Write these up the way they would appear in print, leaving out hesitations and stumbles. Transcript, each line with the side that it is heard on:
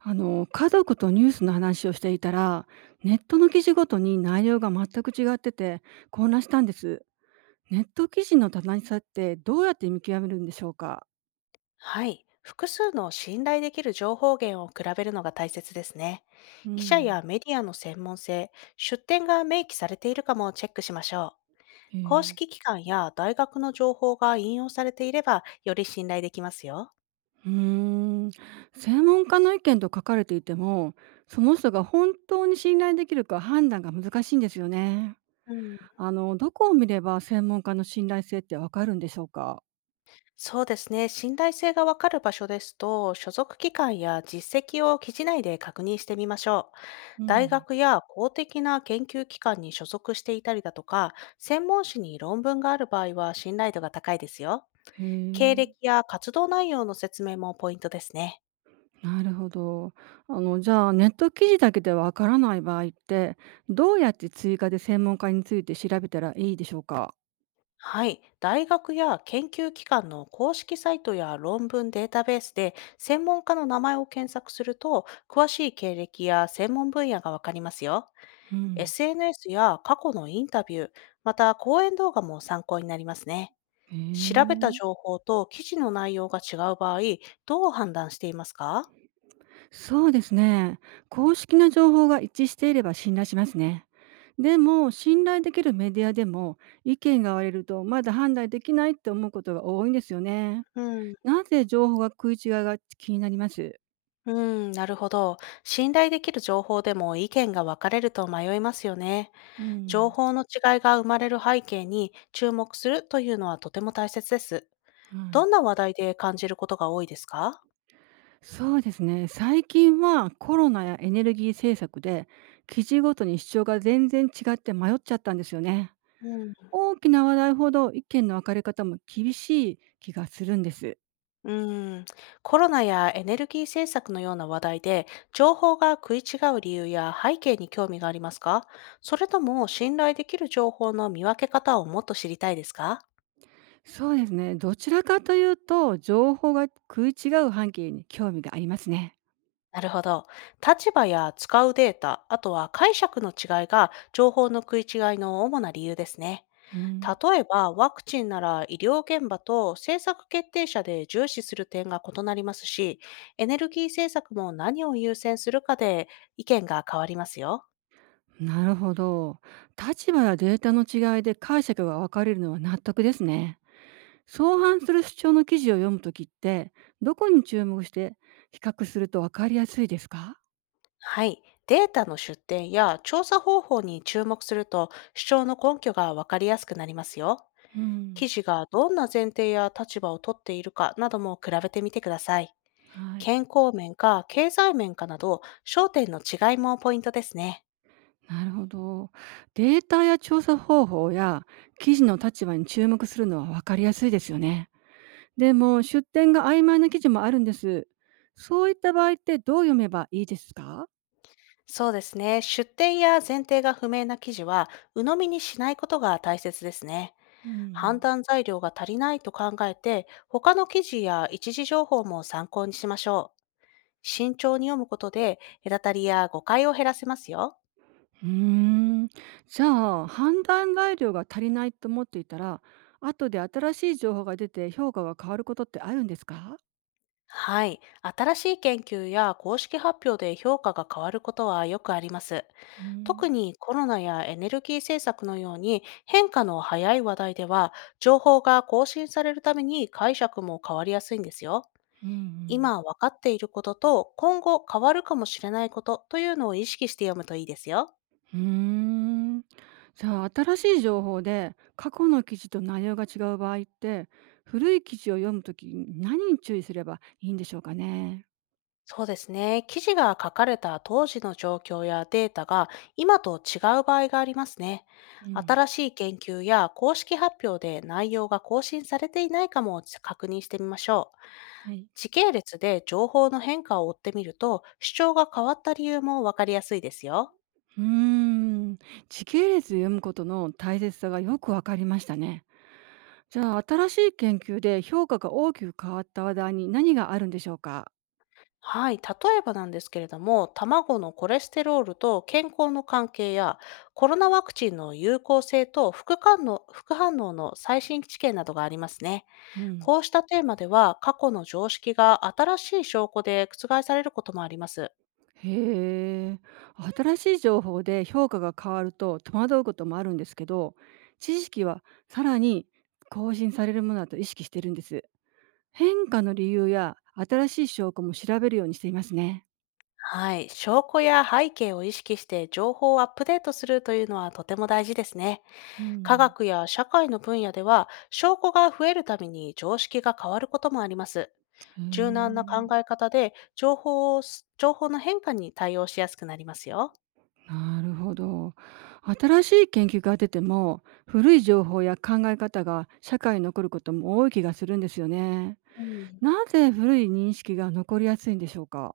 right: 家族とニュースの話をしていたら、ネットの記事ごとに内容が全く違ってて混乱したんです。ネット記事の正しさってどうやって見極めるんでしょうか？
left: はい。複数の信頼できる情報源を比べるのが大切ですね。
right: う
left: 記者
right: ん。
left: やメディアの専門性、出典が明記されているかもチェックしましょう。
right: へ
left: 公
right: え。
left: 式機関や大学の情報が引用されていれば、より信頼できますよ。
right: うーん。専門家の意見と書かれていても、その人が本当に信頼できるか判断が難しいんですよね。
left: うん、
right: どこを見れば専門家の信頼性ってわかるんでしょうか？
left: そうですね。信頼性がわかる場所ですと、所属機関や実績を記事内で確認してみましょう。
right: う
left: 大
right: ん。
left: 学や公的な研究機関に所属していたりだとか、専門誌に論文がある場合は信頼度が高いですよ。
right: へ
left: 経
right: え。
left: 歴や活動内容の説明もポイントですね。
right: なるほど。あの、じゃあ、ネット記事だけでわからない場合って、どうやって追加で専門家について調べたらいいでしょうか？
left: はい。大学や研究機関の公式サイトや論文データベースで専門家の名前を検索すると、詳しい経歴や専門分野がわかりますよ。
right: うん。
left: SNS や過去のインタビュー、また講演動画も参考になりますね。
right: へ
left: 調べた
right: え。
left: 情報と記事の内容が違う場合、どう判断していますか？
right: そうですね。公式な情報が一致していれば信頼しますね。でも、信頼できるメディアでも、意見が割れるとまだ判断できないって思うことが多いんですよね。
left: うん、
right: なぜ情報が食い違いが気になります。
left: うん、なるほど。信頼できる情報でも意見が分かれると迷いますよね。
right: う
left: 情
right: ん。
left: 報の違いが生まれる背景に注目するというのはとても大切です。
right: は
left: どん
right: い。
left: な話題で感じることが多いですか？
right: そうですね。最近はコロナやエネルギー政策で、記事ごとに主張が全然違って迷っちゃったんですよね。
left: うん、
right: 大きな話題ほど意見の分かれ方も厳しい気がするんです。
left: うーんコロナやエネルギー政策のような話題で情報が食い違う理由や背景に興味がありますか？それとも信頼できる情報の見分け方をもっと知りたいですか？
right: そうですね。どちらかというと、情報が食い違う半径に興味がありますね。
left: なるほど。立場や使うデータ、あとは解釈の違いが情報の食い違いの主な理由ですね。
right: うん、
left: 例えば、ワクチンなら医療現場と政策決定者で重視する点が異なりますし、エネルギー政策も何を優先するかで意見が変わりますよ。
right: なるほど。立場やデータの違いで解釈が分かれるのは納得ですね。相反する主張の記事を読むときって、どこに注目して比較すると分かりやすいですか？
left: はい。データの出典や調査方法に注目すると主張の根拠がわかりやすくなりますよ。
right: うん。
left: 記事がどんな前提や立場をとっているかなども比べてみてください。
right: はい。
left: 健康面か経済面かなど焦点の違いもポイントですね。
right: なるほど。データや調査方法や記事の立場に注目するのは分かりやすいですよね。でも、出典が曖昧な記事もあるんです。そういった場合ってどう読めばいいですか？
left: そうですね。出典や前提が不明な記事は、鵜呑みにしないことが大切ですね。
right: う
left: 判
right: ん。
left: 断材料が足りないと考えて、他の記事や一時情報も参考にしましょう。慎重に読むことで、隔たりや誤解を減らせますよ。
right: うーん。じゃあ、判断材料が足りないと思っていたら、後で新しい情報が出て評価が変わることってあるんですか？
left: はい。新しい研究や公式発表で評価が変わることはよくあります。
right: う
left: 特
right: ん、
left: にコロナやエネルギー政策のように変化の早い話題では、情報が更新されるために解釈も変わりやすいんですよ。
right: うんうん。
left: 今分かっていることと今後変わるかもしれないことというのを意識して読むといいですよ。
right: うーん。じゃあ、新しい情報で過去の記事と内容が違う場合って、古い記事を読むときに何に注意すればいいんでしょうかね？
left: そうですね。記事が書かれた当時の状況やデータが今と違う場合がありますね。
right: うん。
left: 新しい研究や公式発表で内容が更新されていないかも確認してみましょう。
right: はい。
left: 時系列で情報の変化を追ってみると主張が変わった理由も分かりやすいですよ。
right: うーん。時系列で読むことの大切さがよくわかりましたね。じゃあ、新しい研究で評価が大きく変わった話題に何があるんでしょうか？
left: はい、例えばなんですけれども、卵のコレステロールと健康の関係や、コロナワクチンの有効性と副反応の最新知見などがありますね。
right: うん。
left: こうしたテーマでは、過去の常識が新しい証拠で覆されることもあります。
right: へえ。新しい情報で評価が変わると戸惑うこともあるんですけど、知識はさらに更新されるものだと意識してるんです。変化の理由や新しい証拠も調べるようにしていますね。
left: はい、証拠や背景を意識して情報をアップデートするというのはとても大事ですね。
right: う
left: 科
right: ん、
left: 学や社会の分野では、証拠が増えるたびに常識が変わることもあります。
right: へえ。
left: 柔軟な考え方で、情報の変化に対応しやすくなりますよ。
right: なるほど。新しい研究が出ても、古い情報や考え方が社会に残ることも多い気がするんですよね。
left: うん。
right: なぜ古い認識が残りやすいんでしょうか。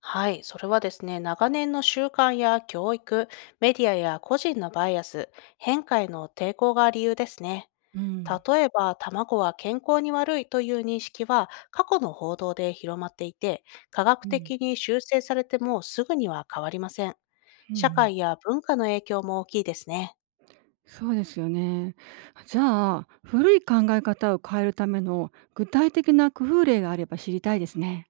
left: はい、それはですね、長年の習慣や教育、メディアや個人のバイアス、変化への抵抗が理由ですね。
right: うん。
left: 例えば、卵は健康に悪いという認識は過去の報道で広まっていて、科学
right: うん
left: 的に修正されてもすぐには変わりません。
right: うんう
left: 社
right: ん。
left: 会や文化の影響も大きいですね。
right: そうですよね。じゃあ、古い考え方を変えるための具体的な工夫例があれば知りたいですね。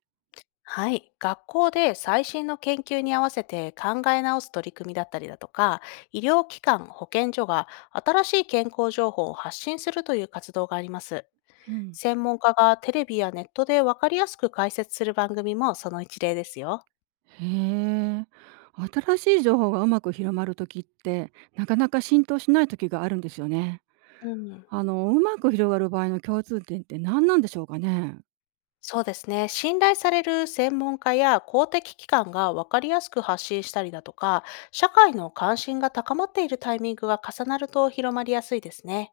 left: はい、学校で最新の研究に合わせて考え直す取り組みだったりだとか、医療機関、保健所が新しい健康情報を発信するという活動があります。
right: うん、
left: 専門家がテレビやネットで分かりやすく解説する番組もその一例ですよ。
right: へえ。新しい情報がうまく広まるときってなかなか浸透しないときがあるんですよね。
left: うん、
right: うまく広がる場合の共通点って何なんでしょうかね。
left: そうですね。信頼される専門家や公的機関が分かりやすく発信したりだとか、社会の関心が高まっているタイミングが重なると広まりやすいですね。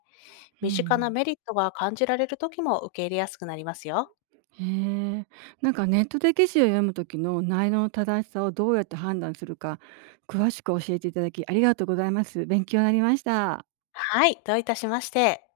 right: う
left: 身近な
right: ん、
left: メリットが感じられる時も受け入れやすくなりますよ。
right: へえ。なんかネットで記事を読むときの内容の正しさをどうやって判断するか詳しく教えていただきありがとうございます。勉強になりました。
left: はい、どういたしまして。